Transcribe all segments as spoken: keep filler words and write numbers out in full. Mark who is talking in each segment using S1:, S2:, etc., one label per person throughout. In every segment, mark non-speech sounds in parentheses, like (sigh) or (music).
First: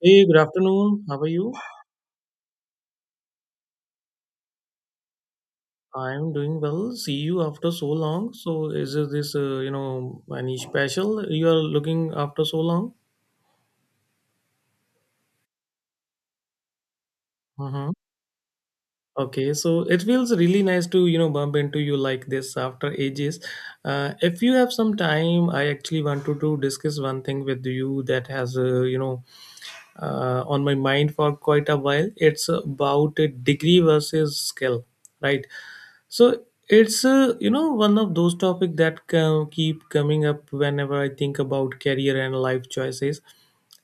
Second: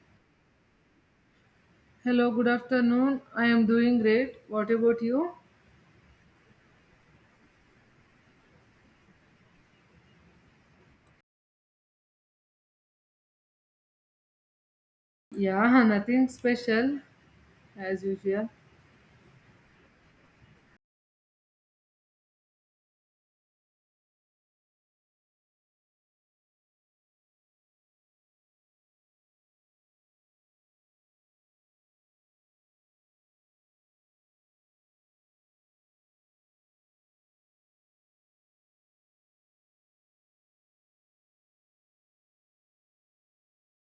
S1: Hey, good afternoon. How are you?
S2: Hello, good afternoon. I am doing great. What about you?
S1: I'm doing well. See you after so long. So, is it this, uh, you know, any special you are looking after so long?
S2: Yeah, (laughs) nothing special
S1: Mm-hmm.
S2: as usual.
S1: Okay, so it feels really nice to, you know, bump into you like this after ages. Uh, if you have some time, I actually wanted to discuss one thing with you that has, uh, you know, uh, on my mind for quite a while. It's about a degree versus skill, right? So it's uh, you know one of those topics that co- keep coming up whenever I think about career and life choices.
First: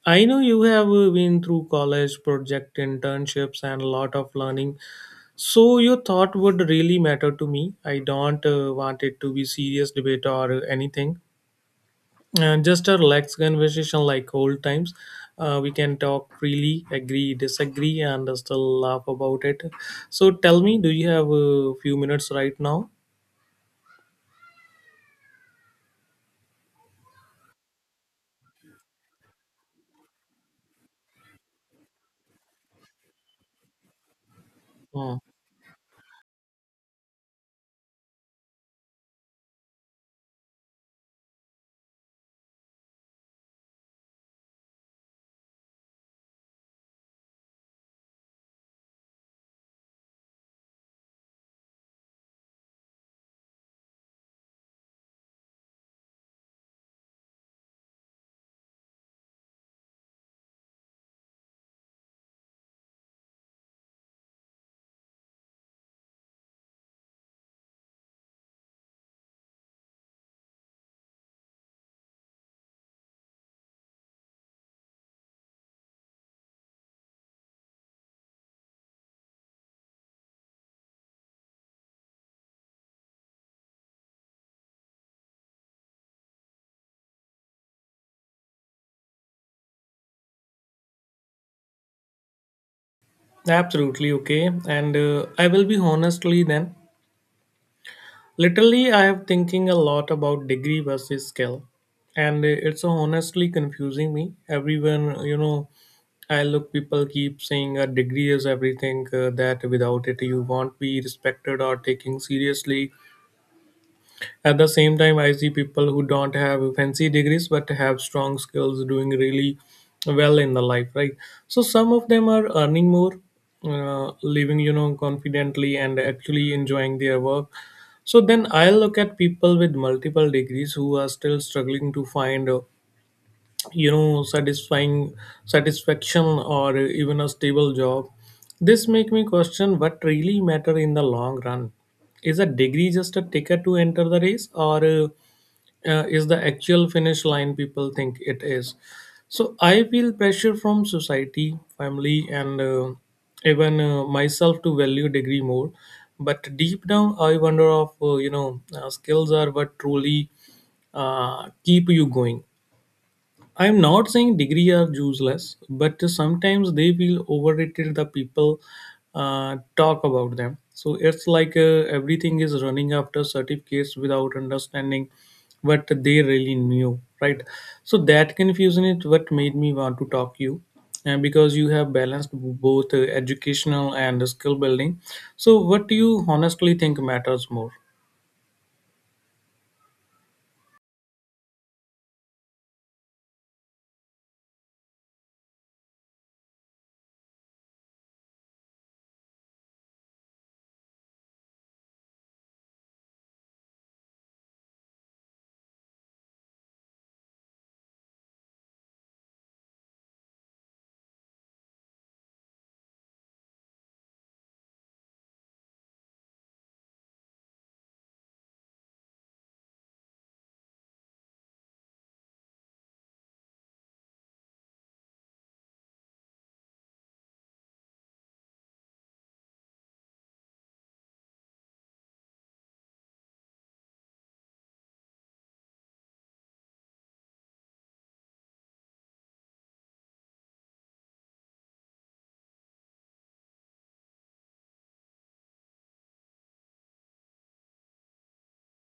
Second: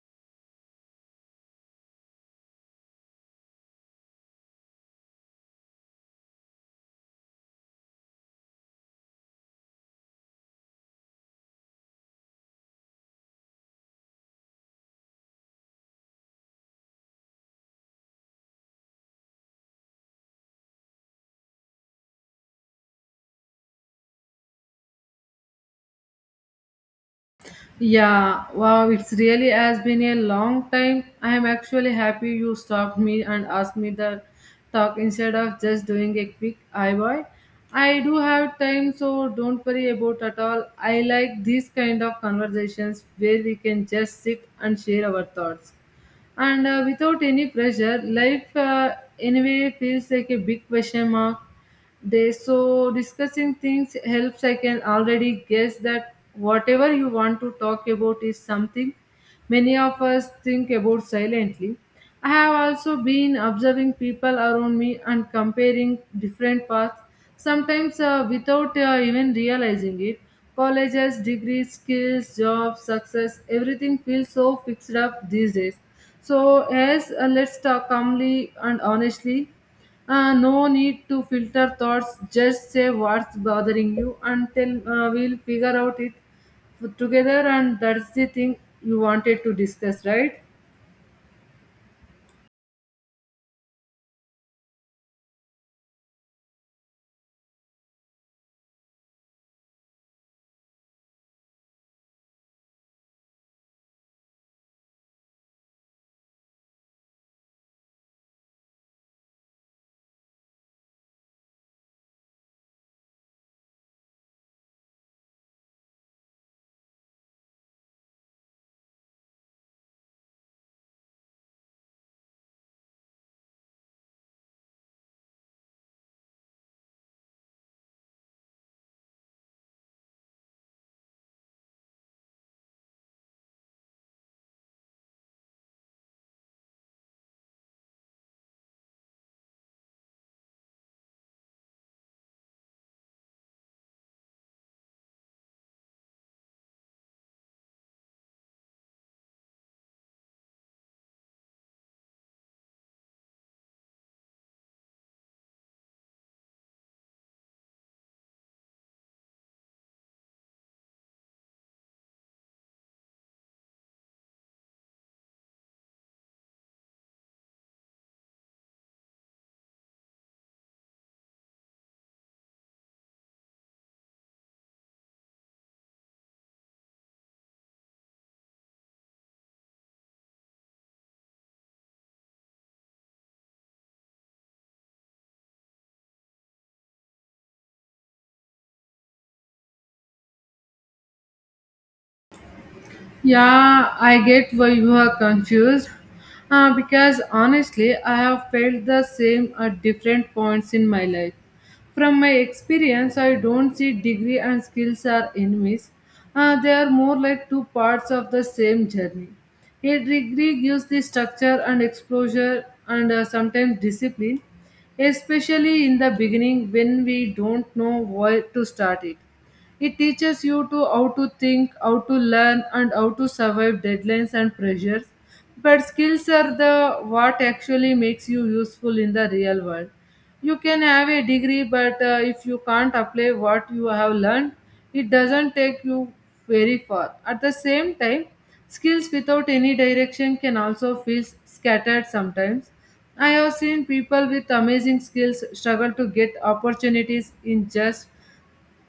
S1: I know you have uh, been through college project internships and a lot of learning, so your thought would really matter to me. I don't uh, want it to be serious debate or anything and just a relaxed conversation like old times. Uh, we can talk freely, agree, disagree, and still laugh about it. So tell me, do you have a few minutes right now?
S2: Yeah, wow, it's really has been a long time. I am actually happy you stopped me and asked me the talk
S1: Hmm.
S2: instead of just doing a quick eye boy. I do have time, so don't worry about at all. I like these kind of conversations where we can just sit and share our thoughts. and uh, without any pressure, life uh, anyway feels like a big question mark they, so discussing things helps. I can already guess that whatever you want to talk about is something many of us think about silently. I have also been observing people around me and comparing different paths sometimes, uh, without uh, even realizing it. Colleges, degrees, skills, jobs, success, everything feels so fixed up these days. So yes, uh, let's talk calmly and honestly. Uh, no need to filter thoughts, just say what's bothering you, and then uh, we'll figure out it together. And that's the thing you wanted to discuss, right?
S1: Absolutely okay. And uh, I will be honestly then. Literally, I am thinking a lot about degree versus skill, and uh, it's honestly confusing me. Everyone, you know, I look people keep saying a degree is everything. Uh, that without it, you won't be respected or taken seriously. At the same time, I see people who don't have fancy degrees but have strong skills doing really well in the life, right? So some of them are earning more, uh, living, you know, confidently and actually enjoying their work. So then I look at people with multiple degrees who are still struggling to find uh, you know satisfying satisfaction or even a stable job. This make me question what really matter in the long run. Is a degree just a ticket to enter the race, or uh, uh, is the actual finish line people think it is? So I feel pressure from society, family, and uh, even uh, myself to value degree more, but deep down I wonder if uh, you know uh, skills are what truly uh, keep you going. I am not saying degree are useless, but sometimes they feel overrated. The people uh, talk about them, so it's like uh, everything is running after certificates without understanding what they really knew, right? So that confusion is what made me want to talk you, and because you have balanced both uh, educational and skill building. So, what do you honestly think matters more?
S2: Yeah, I get why you are confused. Uh, because honestly, I have felt the same at different points in my life. From my experience, I don't see degree and skills are enemies. Uh, they are more like two parts of the same journey. A degree gives the structure and exposure, and uh, sometimes discipline, especially in the beginning when we don't know where to start it. It teaches you to how to think, how to learn, and how to survive deadlines and pressures. But skills are the what actually makes you useful in the real world. You can have a degree, but uh, if you can't apply what you have learned, it doesn't take you very far. At the same time, skills without any direction can also feel scattered sometimes. I have seen people with amazing skills struggle to get opportunities in just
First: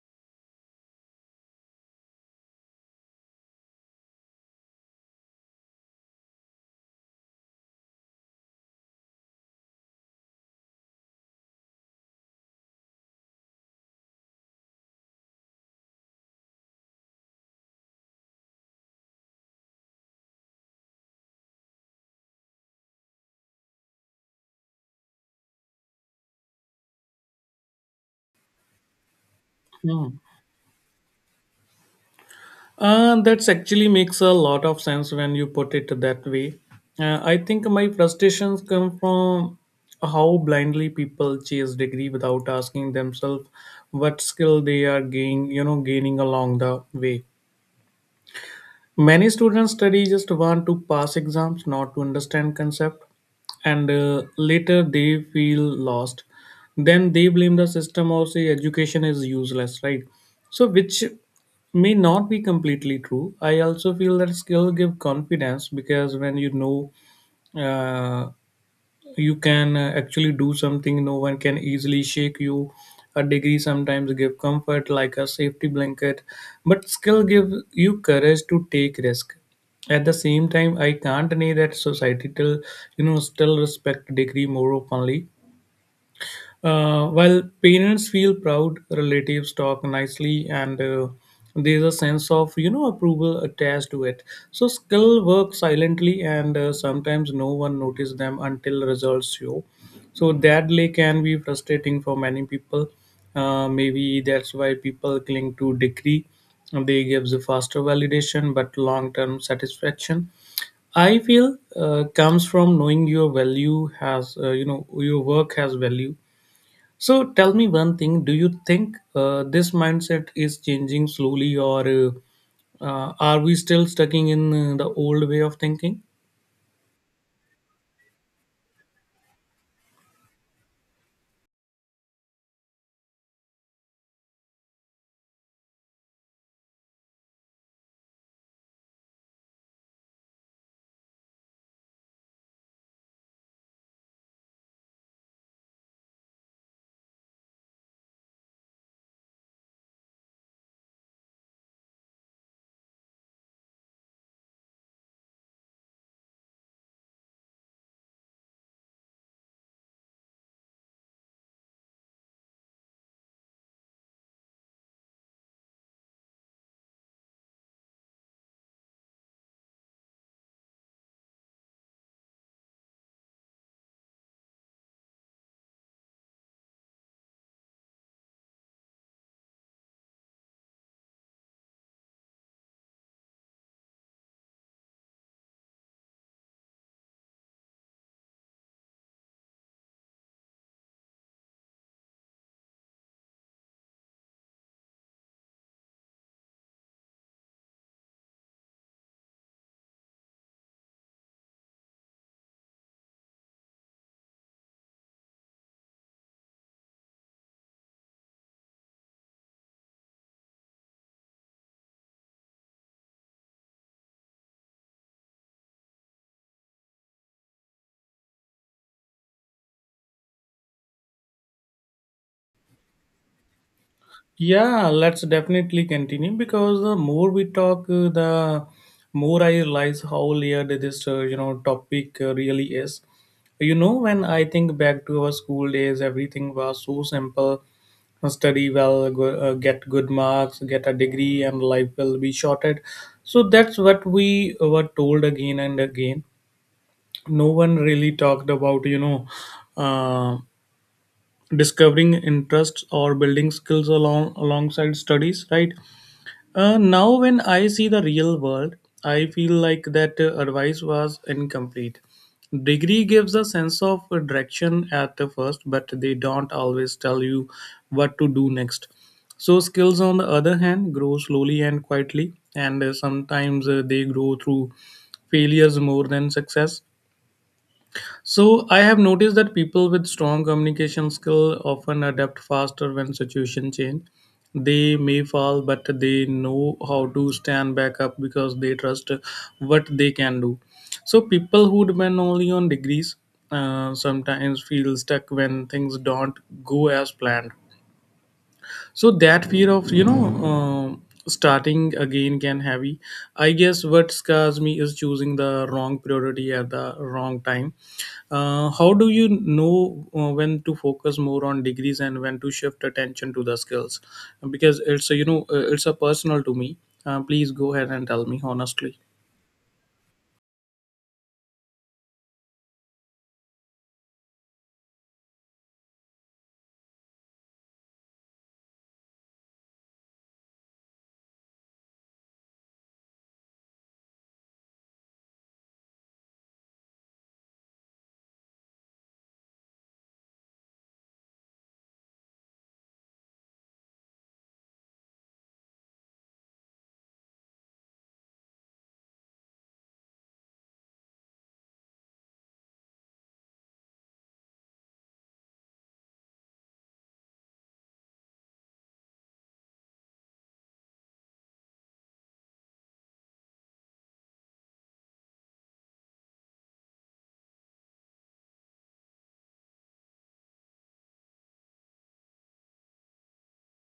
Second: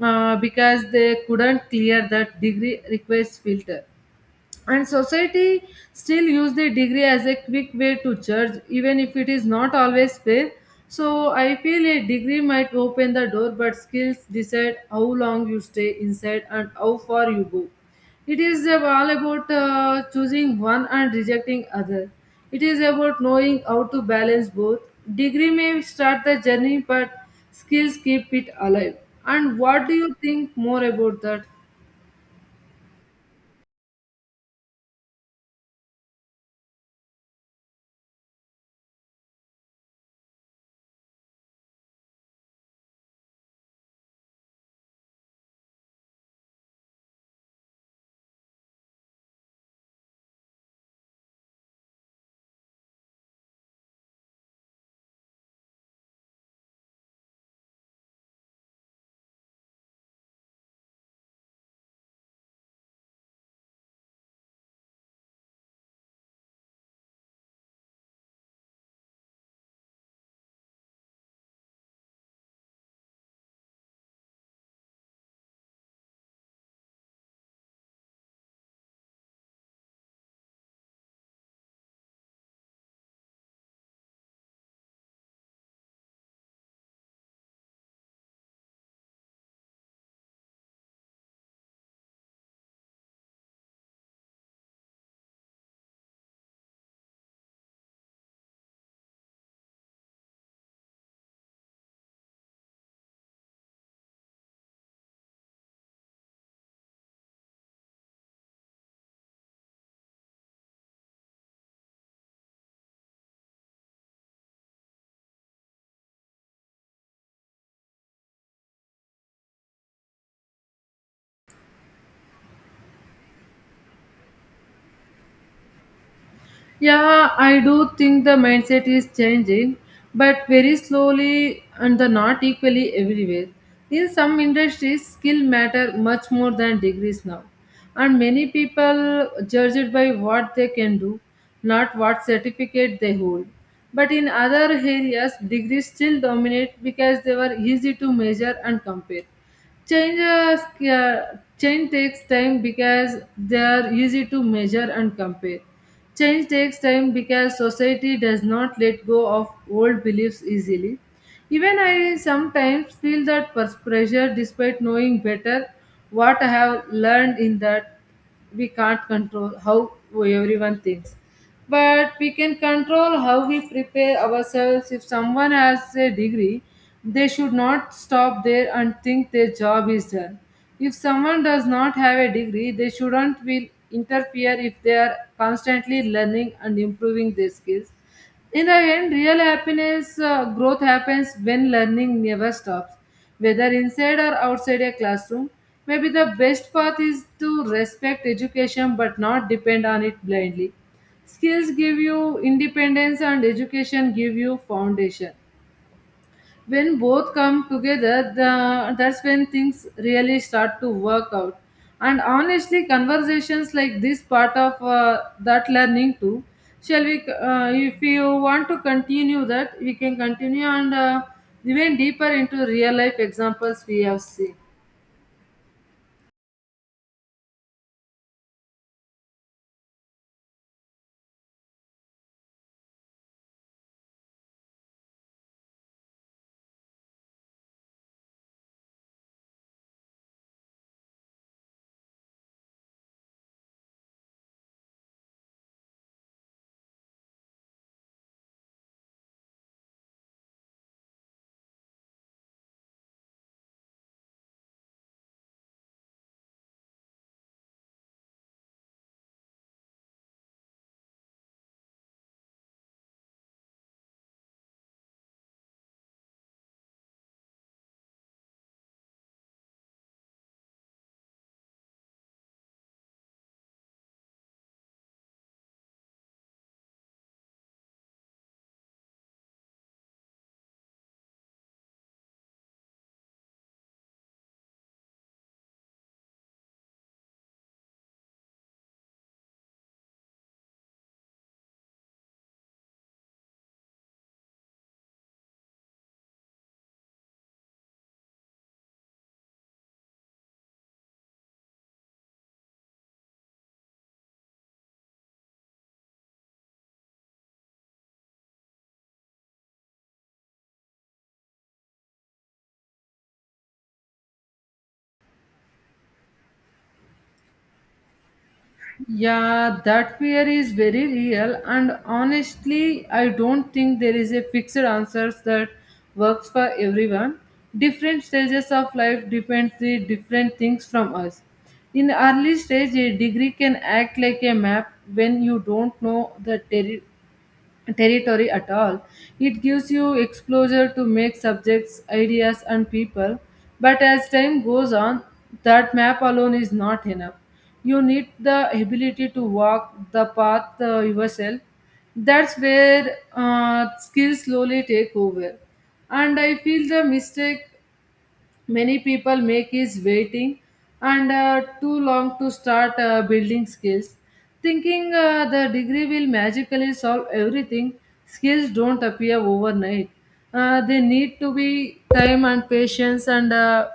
S2: uh, because they couldn't clear that degree request filter, and society still use the degree as a quick way to judge even if it is not always fair. So I feel a degree might open the door, but skills decide how long you stay inside and how far you go. It is ab- all about uh, choosing one and rejecting other. It is about knowing how to balance both. Degree may start the journey, but skills keep it alive. And what do
S1: Hmm.
S2: you think more about that?
S1: Uh, that actually makes a lot of sense when you put it that way. Uh, I think my frustrations come from how blindly people chase degree without asking themselves what skill they are gain, you know, gaining along the way. Many students study just want to pass exams, not to understand concept, and uh, later they feel lost. Then they blame the system or say education is useless, right? So which may not be completely true. I also feel that skill give confidence because when you know uh, you can uh, actually do something no one can easily shake you. A degree sometimes give comfort like a safety blanket, but skill give you courage to take risk. At the same time, I can't deny that society till you know still respect degree more openly. Uh, while parents feel proud, relatives talk nicely, and uh, there's a sense of you know approval attached to it. So skill work silently, and uh, sometimes no one notices them until results show. So that lay can be frustrating for many people. Uh, maybe that's why people cling to degree. They gives a faster validation, but long-term satisfaction, I feel uh, comes from knowing your value has uh, you know your work has value. So tell me one thing: do you think uh, this mindset is changing slowly, or uh, uh, are we still stuck in uh, the old way of thinking?
S2: Yeah, I do think the mindset is changing, but very slowly and the not equally everywhere. In some industries, skill matter much more than degrees now, and many people judge it by what they can do, not what certificate they hold. But in other areas, degrees still dominate because they were easy to measure and compare. Change Changes, uh, change takes time because they are easy to measure and compare. Change takes time because society does not let go of old beliefs easily. Even I sometimes feel that pers- pressure despite knowing better. What I have learned in that we can't control how everyone thinks, but we can control how we prepare ourselves. If someone has a degree, they should not stop there and think their job is done. If someone does not have a degree, they shouldn't will interfere if they are constantly learning and improving their skills. In the end, real happiness uh, growth happens when learning never stops, whether inside or outside a classroom. Maybe the best path is to respect education but not depend on it blindly. Skills give you independence and education give you foundation. When both come together, the, that's when things really start to work out. And honestly, conversations like this part of uh, that learning too. Shall we, uh, if you want to continue that, we can continue and uh, even deeper into real life examples we have seen.
S1: Yeah, let's definitely continue, because the more we talk, uh, the more I realize how layered this uh, you know topic uh, really is. You know, when I think back to our school days, everything was so simple: study well, go, uh, get good marks, get a degree, and life will be shorted. So that's what we were told again and again. No one really talked about you know. Uh, Discovering interests or building skills along alongside studies, right? Uh, now when I see the real world, I feel like that uh, advice was incomplete. Degree gives a sense of uh, direction at the first, but they don't always tell you what to do next. So skills, on the other hand, grow slowly and quietly, and uh, sometimes uh, they grow through failures more than success. So I have noticed that people with strong communication skill often adapt faster when situation change. They may fall, but they know how to stand back up because they trust what they can do. So people who depend only on degrees uh, sometimes feel stuck when things don't go as planned. So that fear of you know um starting again can heavy. I guess what scares me is choosing the wrong priority at the wrong time. Uh, how do you know uh, when to focus more on degrees and when to shift attention to the skills? Because it's a, you know uh, it's a personal to me. Uh, please go ahead and tell me honestly.
S2: Yeah, that fear is very real, and honestly, I don't think there is a fixed answer that works for everyone. Different stages of life depends the different things from us. In early stage, a degree can act like a map when you don't know the terri territory at all. It gives you exposure to make subjects, ideas, and people. But as time goes on, that map alone is not enough. You need the ability to walk the path, uh, yourself. That's where uh, skills slowly take over. And I feel the mistake many people make is waiting and uh, too long to start uh, building skills, thinking uh, the degree will magically solve everything. Skills don't appear overnight. Uh, they need to be time and patience and uh,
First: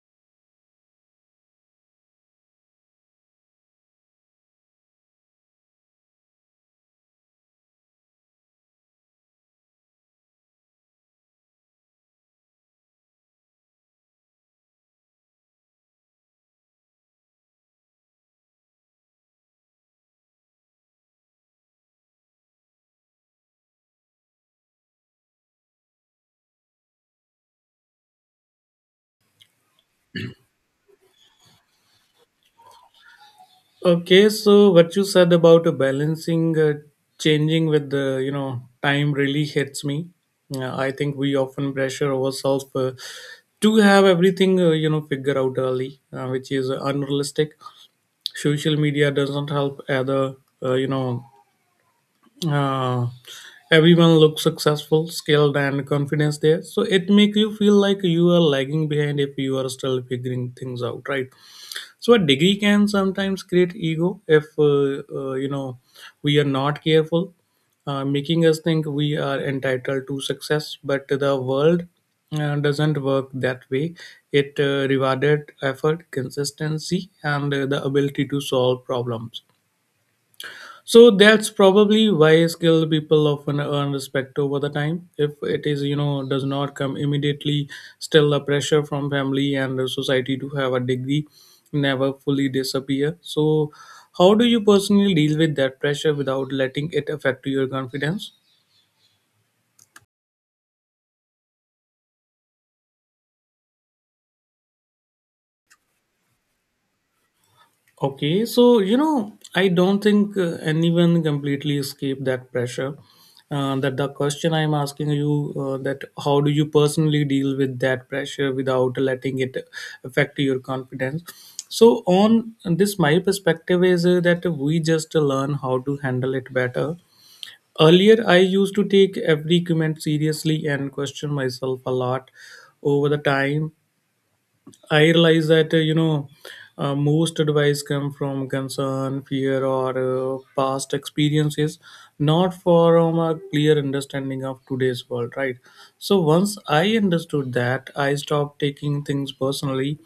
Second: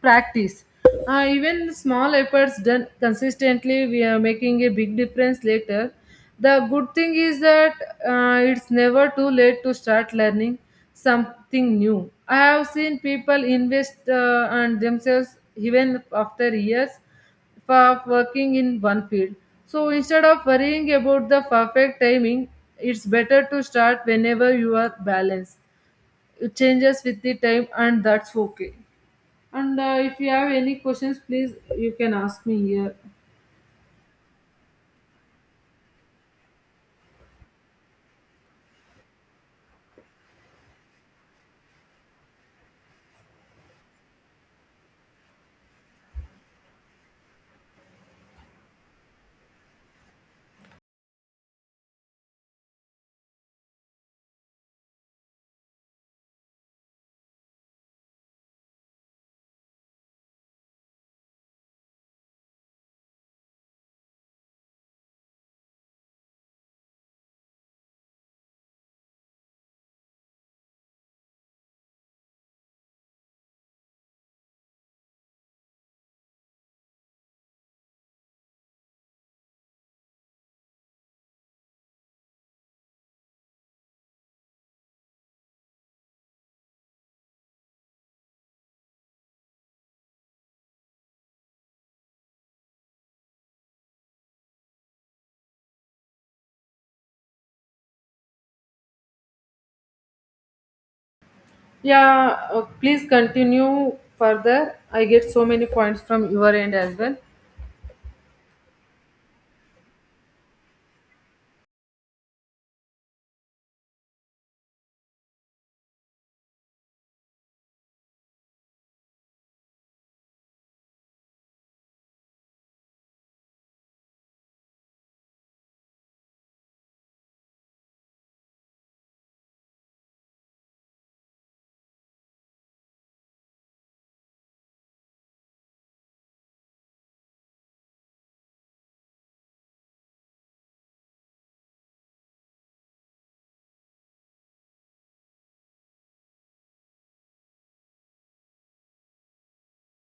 S2: practice. Uh, even small efforts done consistently, we are making a big difference later. The good thing is that uh, it's never too late to start learning something new. I have seen people invest uh, on themselves even after years for working in one field. So instead of worrying about the perfect timing, it's better to start whenever you are balanced. It changes with the time, and that's okay. And uh, if you have any questions, please you can ask me here.
S1: Okay, so what you said about uh, balancing, uh, changing with the you know time really hits me. Uh, I think we often pressure ourselves uh, to have everything uh, you know figure out early, uh, which is uh, unrealistic. Social media doesn't help either. Uh, you know, uh, Everyone looks successful, skilled, and confident there, so it makes you feel like you are lagging behind if you are still figuring things out, right? So a degree can sometimes create ego if uh, uh, you know we are not careful, uh, making us think we are entitled to success, but the world uh, doesn't work that way. It uh, rewarded effort, consistency, and uh, the ability to solve problems. So that's probably why skilled people often earn respect over the time. If it is, you know, does not come immediately, still the pressure from family and the society to have a degree never fully disappear. So how do you personally deal with that pressure without letting it affect your confidence?
S2: Yeah, uh, please continue further. I get so many points from your end as well.
S1: Okay, so you know, I don't think uh, anyone completely escape that pressure. Uh, that the question I'm asking you, uh, that how do you personally deal with that pressure without letting it affect your confidence? So, on this, my perspective is uh, that we just learn how to handle it better. Earlier, I used to take every comment seriously and question myself a lot. Over the time, I realize that uh, you know uh, most advice come from concern, fear, or uh, past experiences, not from a clear understanding of today's world. Right. So once I understood that, I stopped taking things personally.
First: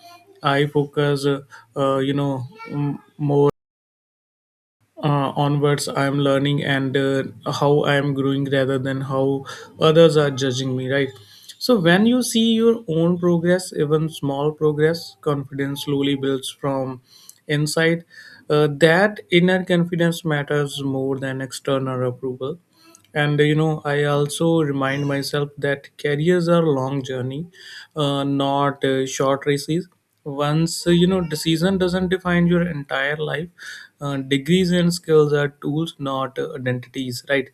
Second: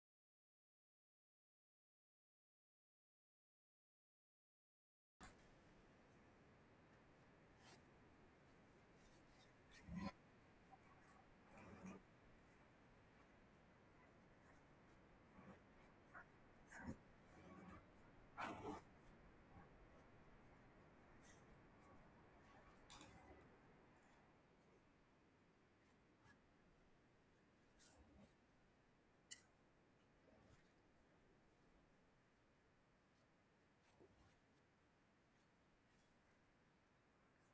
S1: I focus, uh, uh, you know, m- more uh, onwards I am learning and uh, how I am growing rather than how others are judging me, right? So when you see your own progress, even small progress, confidence slowly builds from inside. Uh, that inner confidence matters more than external approval. And you know, I also remind myself that careers are long journey, uh, not uh, short races. Once uh, you know decision doesn't define your entire life. Uh, degrees and skills are tools, not uh, identities, right?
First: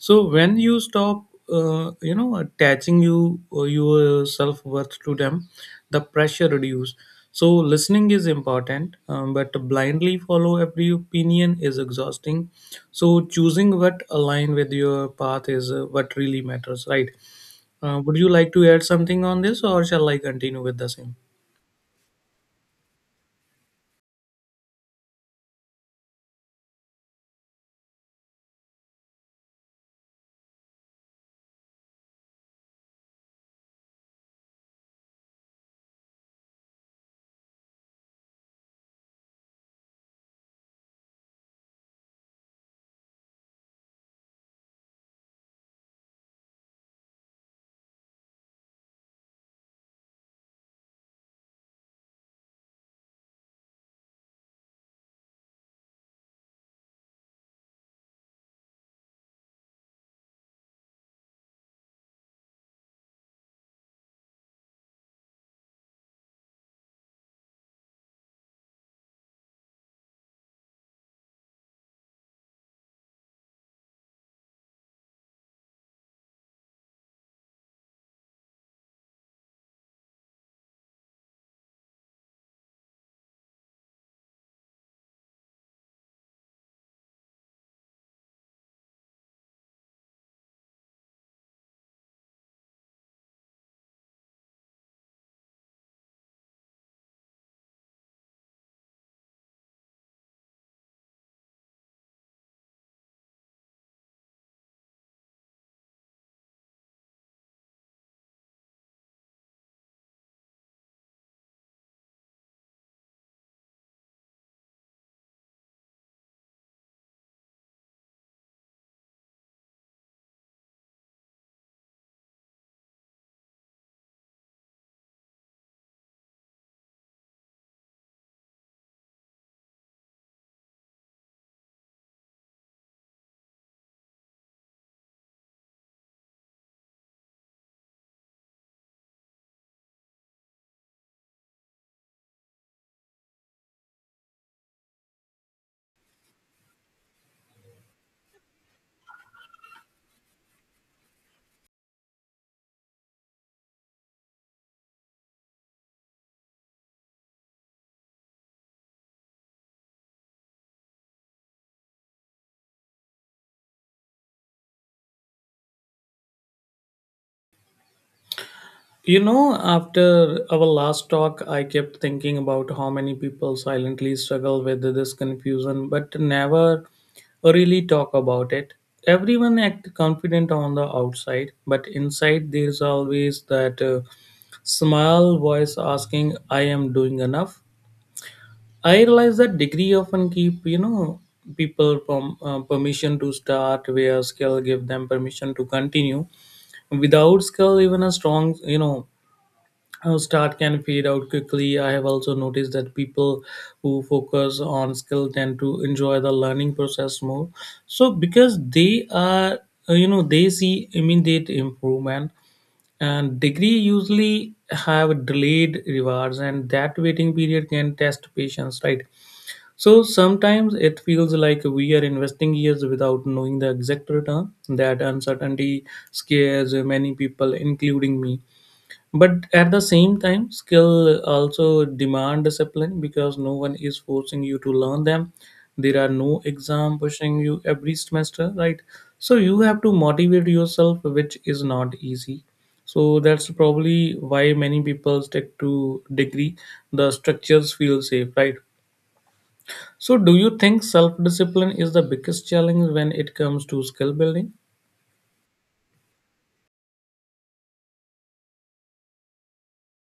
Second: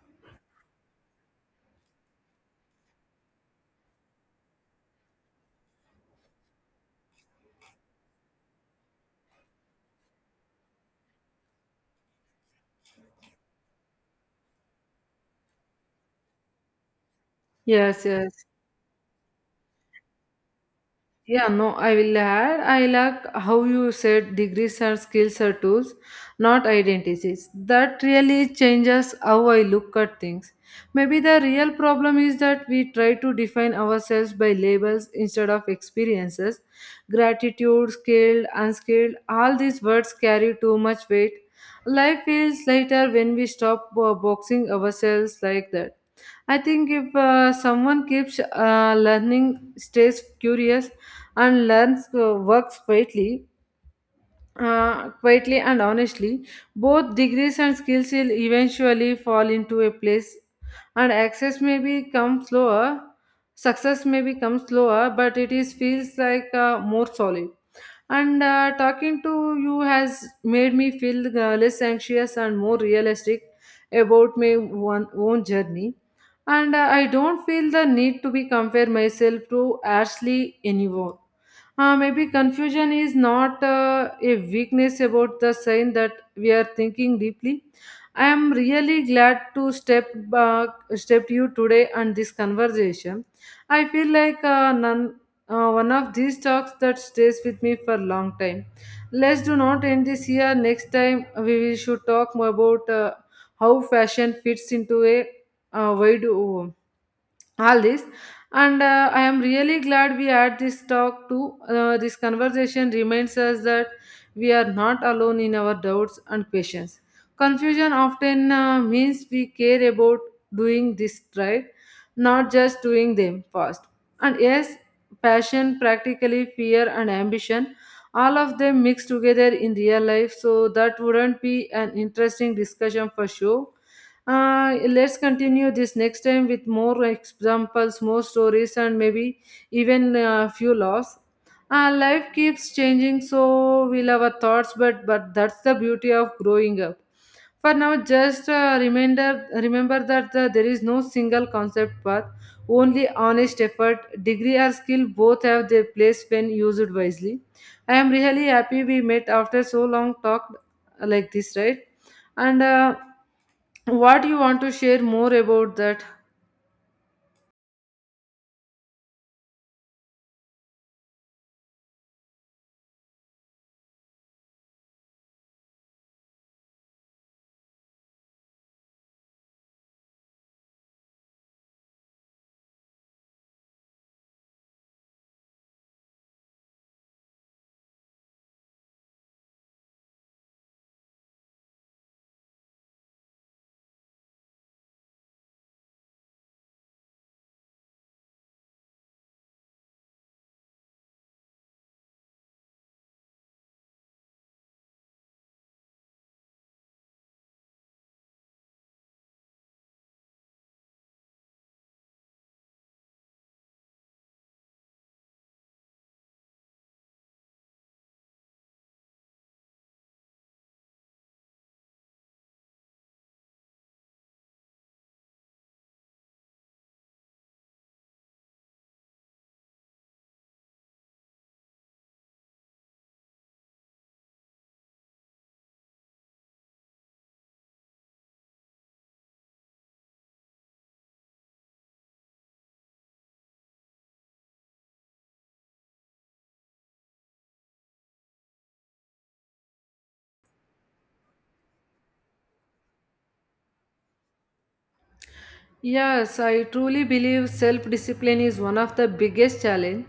S1: So when you stop, uh, you know, attaching you uh, your self worth to them, the pressure reduce. So listening is important, um, but blindly follow every opinion is exhausting. So choosing what align with your path is uh, what really matters, right? Uh,
S2: Yes,
S1: would you
S2: yes.
S1: like to add something on this, or shall I continue with the same?
S2: Yeah, no, I will add. I like how you said degrees are skills or tools, not identities. That really changes how I look at things. Maybe the real problem is that we try to define ourselves by labels instead of experiences. Gratitude, skilled, unskilled, all these words carry too much weight. Life feels lighter when we stop uh, boxing ourselves like that. I think if uh, someone keeps uh, learning, stays curious, and learns uh, works quietly, uh, quietly and honestly, both degrees and skills will eventually fall into a place, and access may become slower, success may become slower, but it is feels like uh, more solid. And uh, talking to you has made me feel uh, less anxious and more realistic about my one, own journey. And uh, I don't feel the need to be compare myself to Ashley anymore. Uh, maybe confusion is not uh, a weakness about the sign that we are thinking deeply. I am really glad to step back, step you today and this conversation. I feel like uh, none, uh, one of these talks that stays with me for a long time. Let's do not end this here. Next time we will should talk more about uh, how fashion fits into a uh, wide uh, all this. And uh, i am really glad we had this talk too. Uh, this conversation reminds us that we are not alone in our doubts and questions. Confusion often uh, means we care about doing this right, not just doing them fast. And yes, passion, practically, fear, and ambition, all of them mixed together in real life, so that wouldn't be an interesting discussion for sure. Uh, let's continue this next time with more examples, more stories, and maybe even a few laws. Uh, life keeps changing, so will our thoughts, but but that's the beauty of growing up. For now, just uh, reminder, remember that uh, there is no single concept path, only honest effort. Degree or skill both have their place when used wisely. I am really happy we met after so long talk like this, right? And uh, what you want to share more about that?
S1: You know, after our last talk, I kept thinking about how many people silently struggle with this confusion but never really talk about it. Everyone act confident on the outside, but inside there's always that uh, small voice asking, "I am doing enough." I realize that degree often keep you know people from uh, permission to start, where skill give them permission to continue. Without skill, even a strong you know uh, start can fade out quickly. I have also noticed that people who focus on skill tend to enjoy the learning process more. So because they are, uh, you know, they see immediate improvement, and degree usually have delayed rewards, and that waiting period can test patience, right? So sometimes it feels like we are investing years without knowing the exact return. That uncertainty scares many people, including me, but at the same time skill also demand discipline because no one is forcing you to learn them. There are no exam pushing you every semester, right? So you have to motivate yourself, which is not easy. So that's probably why many people stick to degree. The structures feel safe, right? So do you think self discipline is the biggest challenge when it comes to skill building?
S2: Yes, I truly believe self discipline is one of the biggest challenge,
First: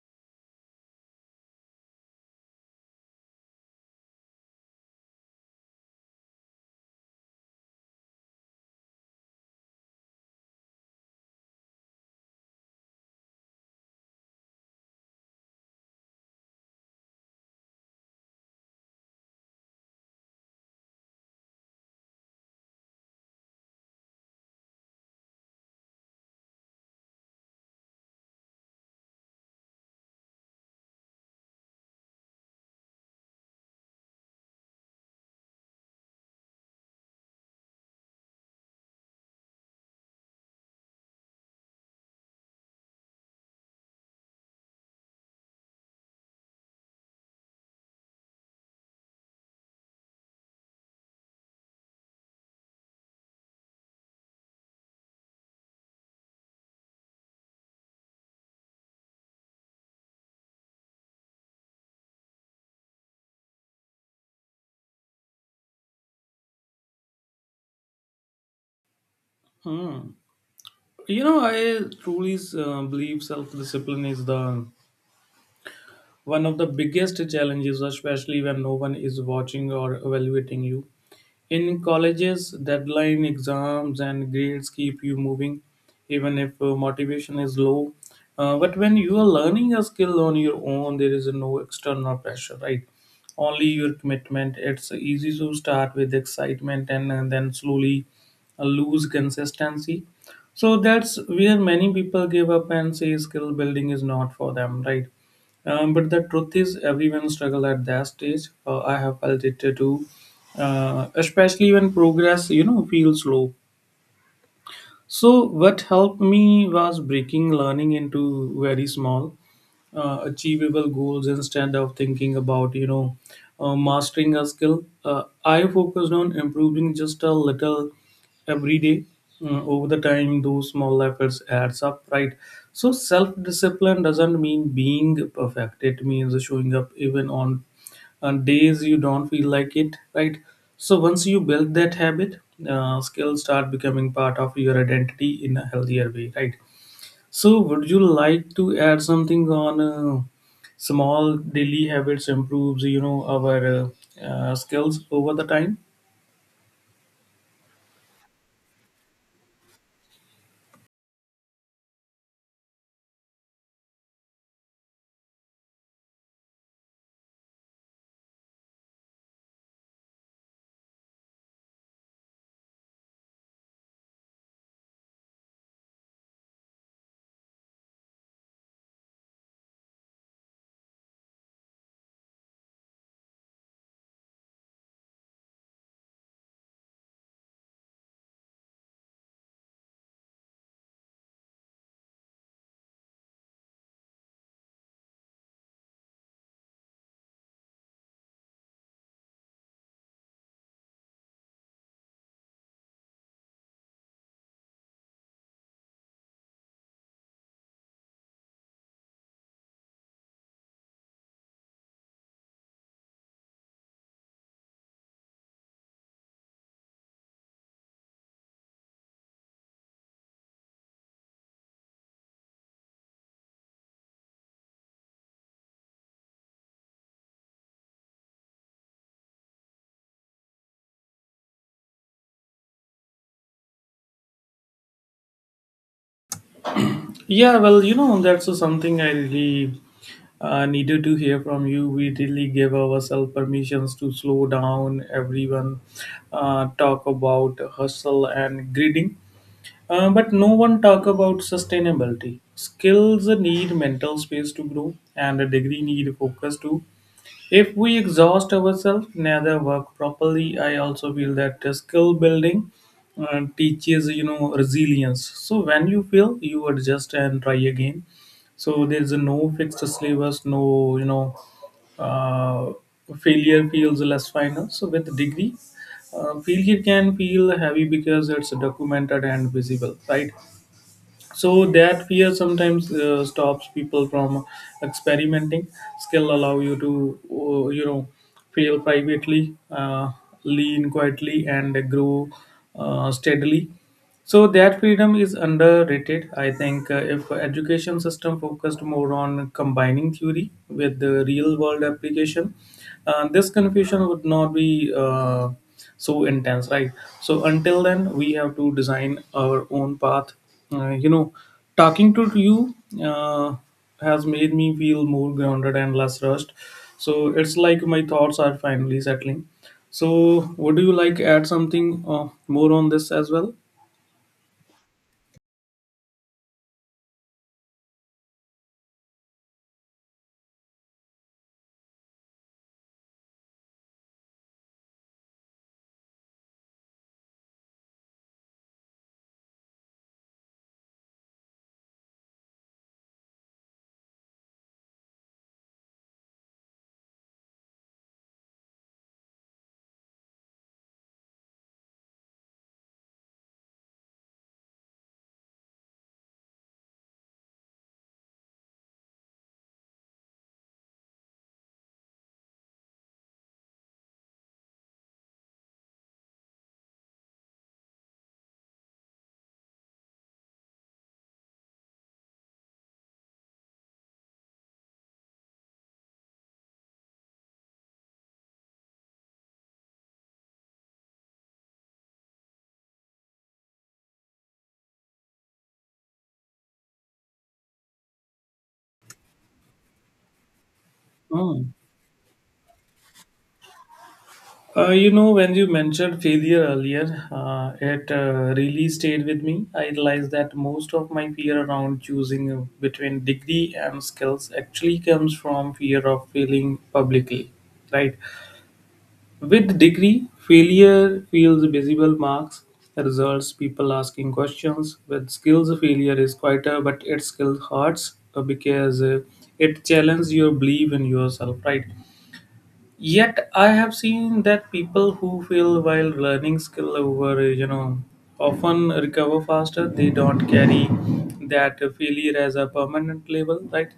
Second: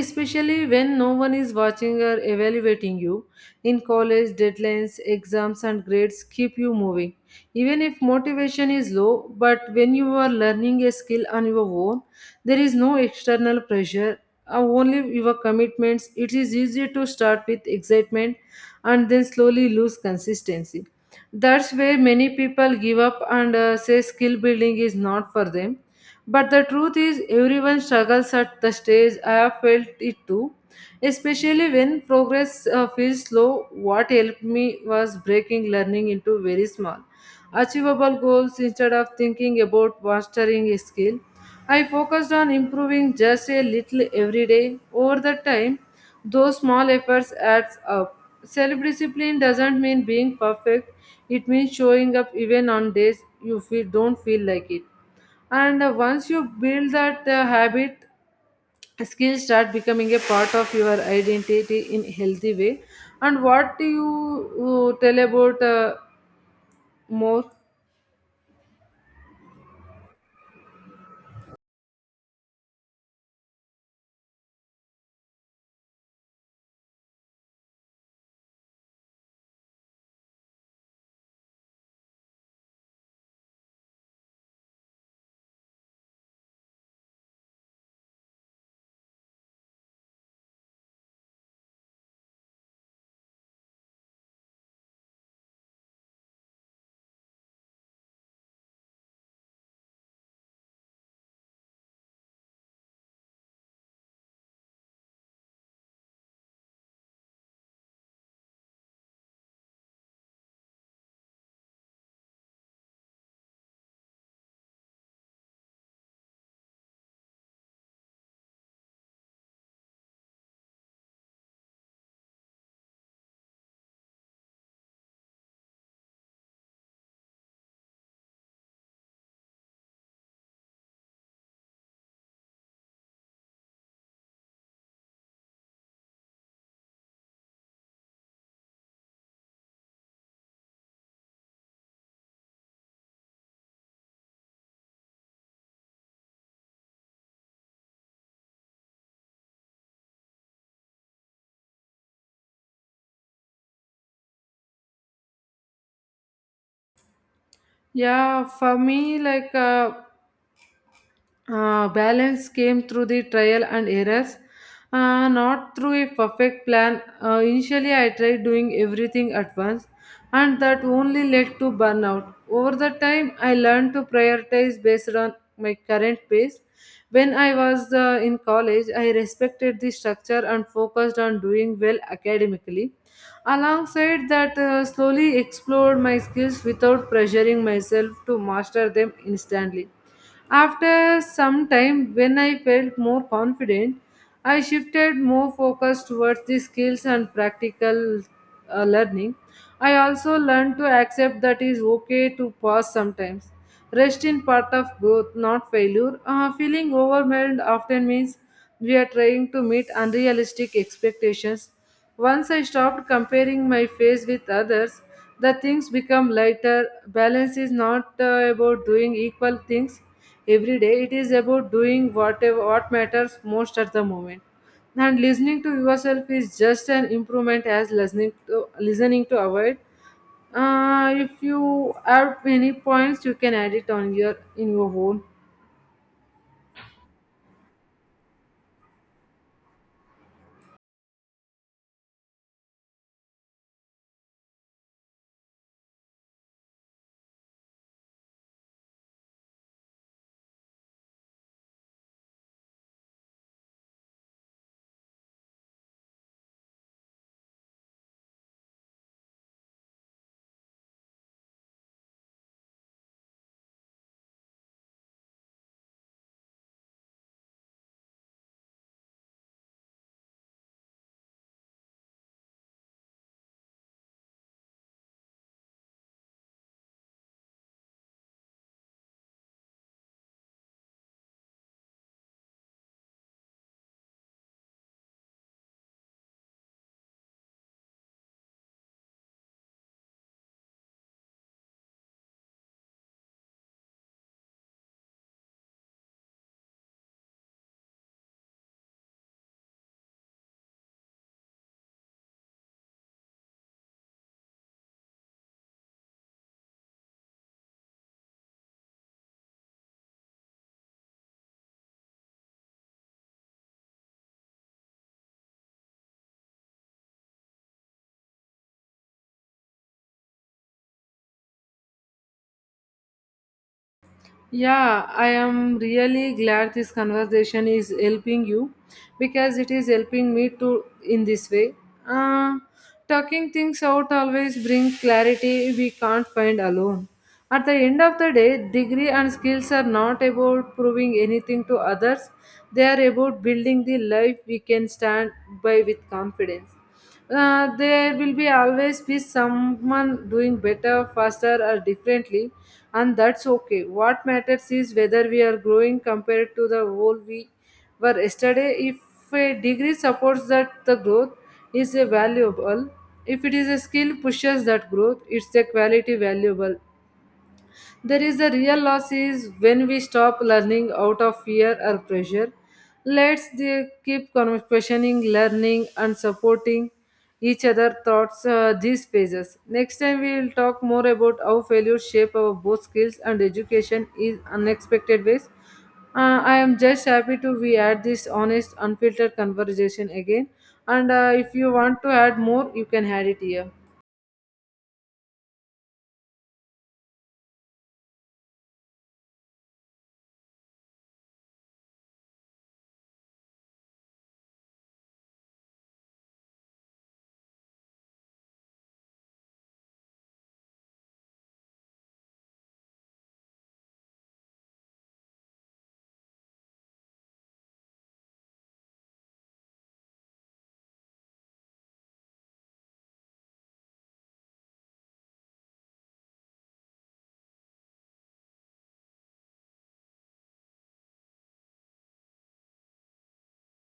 S2: especially when no one is watching or evaluating you. In college, deadlines, exams, and grades keep you moving. Even if motivation is low, but when you are learning a skill on your own, there is no external pressure, uh, only your commitments. It is easy to start with excitement and then slowly lose consistency. That's where many people give up and uh, say skill building is not for them. But the truth is, everyone struggles at the stage. I have felt it too. Especially when progress uh, feels slow, what helped me was breaking learning into very small, achievable goals instead of thinking about mastering a skill. I focused on improving just a little every day. Over the time, those small efforts adds up. Self-discipline doesn't mean being perfect. It means showing up even on days you feel don't feel like it. And uh, once you build that uh, habit, skills start becoming a part of your identity in healthy way. And what do you uh, tell about uh, more?
S1: Hmm. You know, I truly uh, believe self discipline is the one of the biggest challenges, especially when no one is watching or evaluating you. In colleges, deadline exams and grades keep you moving, even if uh, motivation is low. Uh, but when you are learning a skill on your own, there is no external pressure, right? Only your commitment. It's easy to start with excitement and, and then slowly uh, lose consistency. So that's where many people give up and say skill building is not for them, right? Um, but the truth is, everyone struggle at that stage. Uh, I have felt it too, uh, especially when progress you know feels slow. So what helped me was breaking learning into very small, uh, achievable goals instead of thinking about you know uh, mastering a skill. uh, I focused on improving just a little every day. Uh, over the time, those small efforts adds up, right? So self discipline doesn't mean being perfect. It means showing up even on on days you don't feel like it, right? So once you build that habit, uh, skills start becoming part of your identity in a healthier way, right? So would you like to add something on uh, small daily habits improves, you know, our uh, uh, skills over the time?
S2: Yeah, for me, like, Uh, Uh, balance came through the trial and errors, uh, not through a perfect plan. Uh, initially, I tried doing everything at once, and that only led to burnout. Over the time, I learned to prioritize based on my current pace. When I was uh, in college, I respected the structure and focused on doing well academically. Alongside that, uh, slowly explored my skills without pressuring myself to master them instantly. After some time, when I felt more confident, I shifted more focus towards the skills and practical uh, learning. I also learned to accept that it is okay to pause sometimes. Rest in part of growth, not failure. Uh, feeling overwhelmed often means we are trying to meet unrealistic expectations. Once I stopped comparing my face with others, the things become lighter. Balance is not uh, about doing equal things every day, it is about doing whatever what matters most at the moment. And listening to yourself is just an improvement as listening to listening to avoid. Uh, if you have any points, you can add it on your in your own.
S1: Yeah, well, you know, that's something I really uh, needed to hear from you. We really give ourselves permissions to slow down. Everyone uh, talk about hustle and greeting. Uh, but no one talk about sustainability. Skills need mental space to grow, and a degree need focus to if we exhaust ourselves, neither work properly. I also feel that uh, skill building uh, teaches, you know, resilience. So when you fail, you adjust and try again. So there's no fixed syllabus, no, you know, uh, failure feels less final. So with degree, uh, failure can feel heavy because it's documented and visible, right? So that fear sometimes uh, stops people from experimenting. Skill allow you to uh, you know fail privately, uh, lean quietly and grow uh, steadily. So that freedom is underrated. I think uh, if education system focused more on combining theory with the real world application, uh, this confusion would not be uh, so intense, right? So until then we have to design our own path. Uh, you know, talking to you uh, has made me feel more grounded and less rushed. So it's like my thoughts are finally settling. So would you like add something uh, more on this as well?
S2: Yeah, I am really glad this conversation is helping you because it is helping me to in this way. Uh, talking things out always bring clarity we can't find alone. At the end of the day, degree and skills are not about proving anything to others. They are about building the life we can stand by with confidence. Uh, there will be always be someone doing better faster or differently, and that's okay. What matters is whether we are growing compared to the whole we were yesterday. If a degree supports that, the growth is a valuable. If it is a skill pushes that growth, it's a quality valuable. There is a real loss is when we stop learning out of fear or pressure. Let's the- keep con- questioning, learning, and supporting each other thoughts uh, these phases. Next time we will talk more about how failures shape our both skills and education in unexpected ways. Uh, I am just happy to we at this honest, unfiltered conversation again. And uh, if you
S1: Mm.
S2: want to add more, you can add it here.
S1: Uh, you know, when you mentioned failure earlier, uh, it uh, really stayed with me. I realized that most of my fear around choosing uh, between degree and skills actually comes from fear of failing publicly, right? With degree, failure feels visible marks, results, people asking questions. With skills, failure is quieter, but it still hurts uh, because uh, it challenges your belief in yourself, right? Yet I have seen that people who fail while learning skill over, you know, often recover faster. They don't carry that failure as a permanent label, right?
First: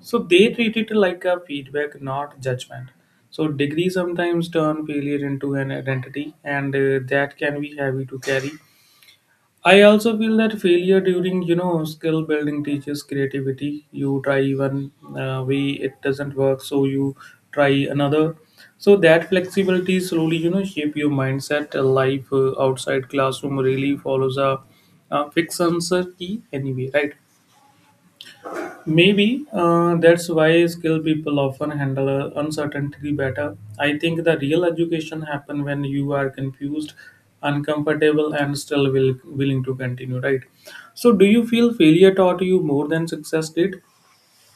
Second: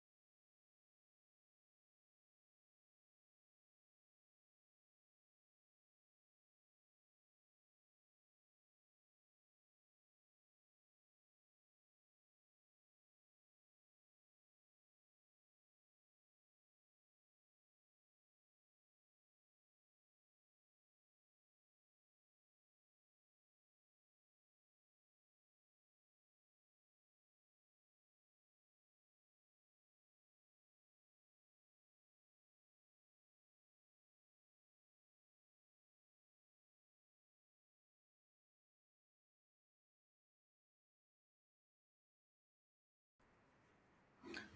S1: So they treat it like a feedback, not judgment. So degree sometimes turn failure into an identity, and uh, that can be heavy to carry. I also feel that failure during you know skill building teaches creativity. You try one uh, way, it doesn't work, so you try another. So that flexibility slowly you know shape your mindset. A Life uh, outside classroom really follows a, a fixed answer key anyway, right? Maybe uh, that's why skilled people often handle uh, uncertainty better. I think the real education happen when you are confused, uncomfortable, and still will, willing to continue, right? So, do you feel failure taught you more than success did?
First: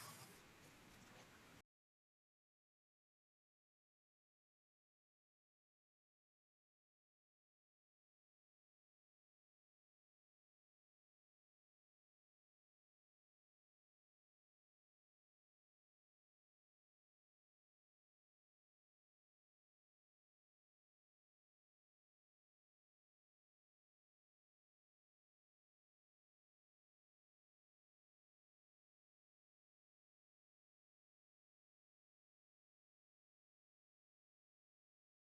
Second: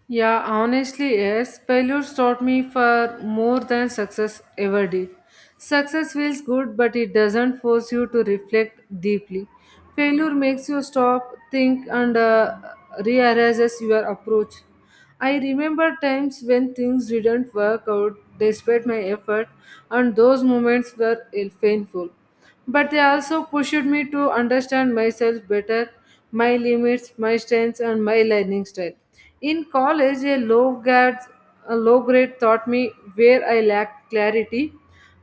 S2: Yeah, honestly, yes. Failures taught me far more than success ever did. Success feels good, but it doesn't force you to reflect deeply. Failure makes you stop, think, and uh, rearranges your approach. I remember times when things didn't work out despite my effort, and those moments were painful. But they also pushed me to understand myself better, my limits, my strengths, and my learning style. In college, a low grade, a low grade taught me where I lacked clarity,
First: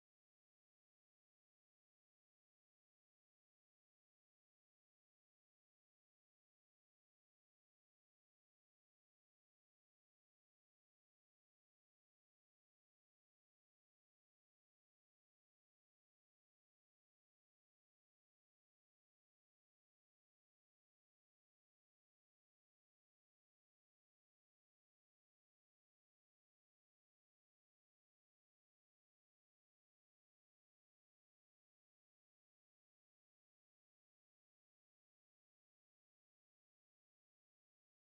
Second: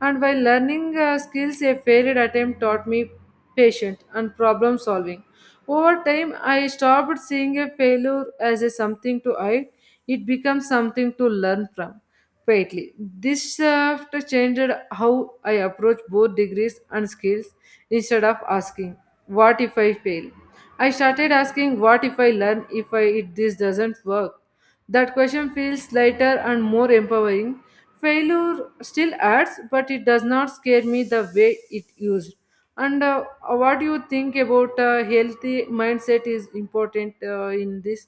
S2: and while learning uh, skills, a failed attempt taught me patience and problem solving. Over time, I stopped seeing a failure as a something to hide; it becomes something to learn from quietly. This shift changed how I approach both degrees and skills. Instead of asking, what if I fail? I started asking, what if I learn if I, if this doesn't work? That question feels lighter and more empowering. Failure still hurts, but it does not scare me the way it used. And uh, what do you think about uh, healthy mindset is important uh, in this?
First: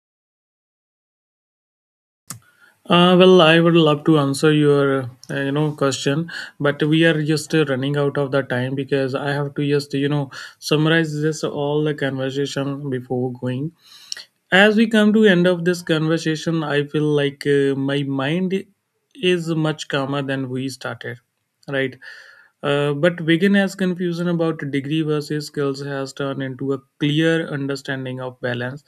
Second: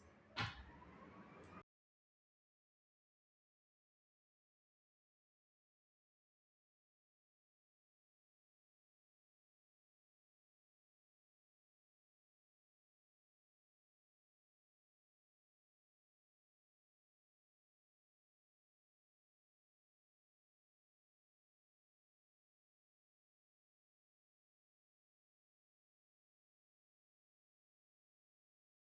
S1: Uh, well, I would love to answer your, uh, you know, question, but we are just uh, running out of the time because I have to just, you know, summarize this all the conversation before going. As we come to end of this conversation, I feel like uh, my mind is much calmer than we started, right? Uh, but begin as confusion about degree versus skills has turned into a clear understanding of balance,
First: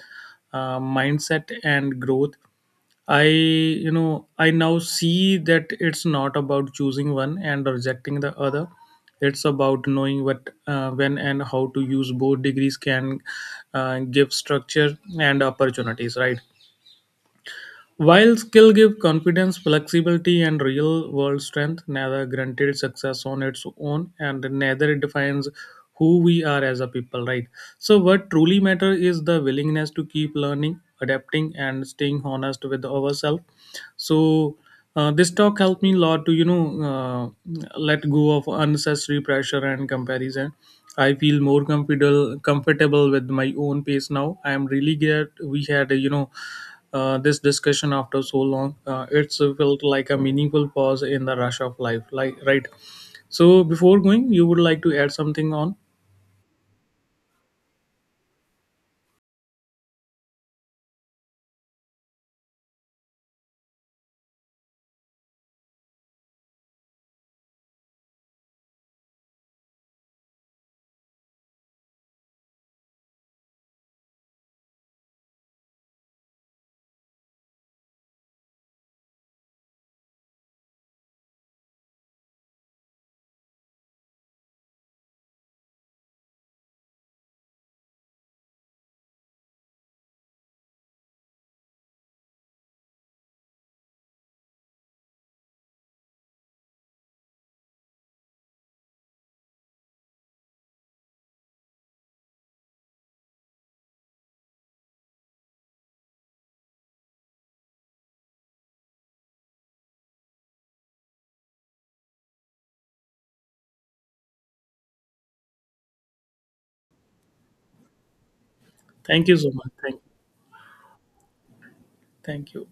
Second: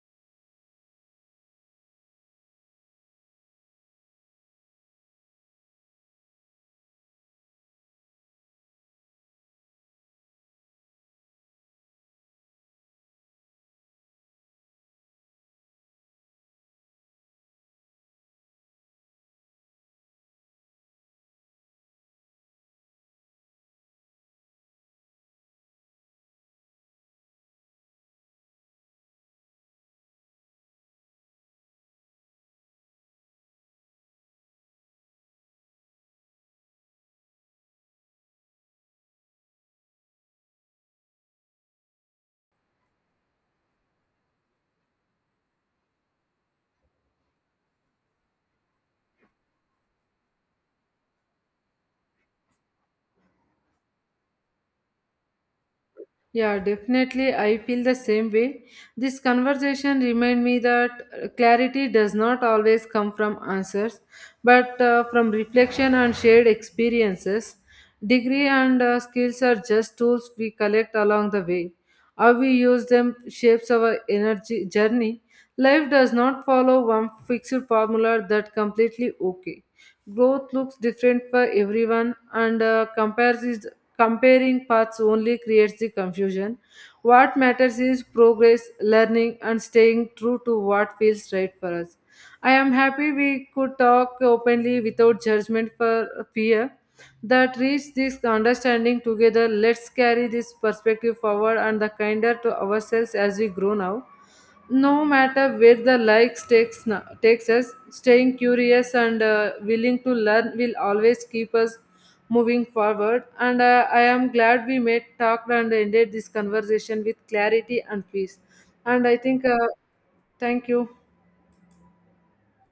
S1: uh, mindset and growth. I, you know, I now see that it's not about choosing one and rejecting the other. It's about knowing what, uh, when, and how to use both. Degrees can uh, give structure and opportunities, right? While skill give confidence, flexibility, and real world strength, neither granted success on its own, and neither it defines who we are as a people, right? So, what truly matters is the willingness to keep learning, adapting, and staying honest with ourselves. So uh, this talk helped me a lot to you know uh, let go of unnecessary pressure and comparison. I feel more comfortable comfortable with my own pace now. I am really glad we had a, you know, uh, this discussion after so long. Uh, it's felt like a meaningful pause in the rush of life, like, right? So before going, you would like to add something on?
S2: Yeah, definitely. I feel the same way. This conversation remind me that uh, clarity does not always come from answers, but uh, from reflection and shared experiences. Degree and uh, skills are just tools we collect along the way. How we use them shapes our energy journey. Life does not follow one fixed formula that completely okay. Growth looks different for everyone, and uh, compares is, comparing paths only creates the confusion. What matters is progress, learning, and staying true to what feels right for us. I am happy we could talk openly without judgment for fear that reach this understanding together. Let's carry this perspective forward and the kinder to ourselves as we grow now. No matter where the likes takes na- takes us, staying curious and uh, willing to learn will always keep us moving forward. And uh, I am glad we met, talked and ended this conversation with clarity and peace. And I
S1: Thank you
S2: think
S1: so
S2: uh,
S1: much, thank,
S2: thank you.
S1: thank you.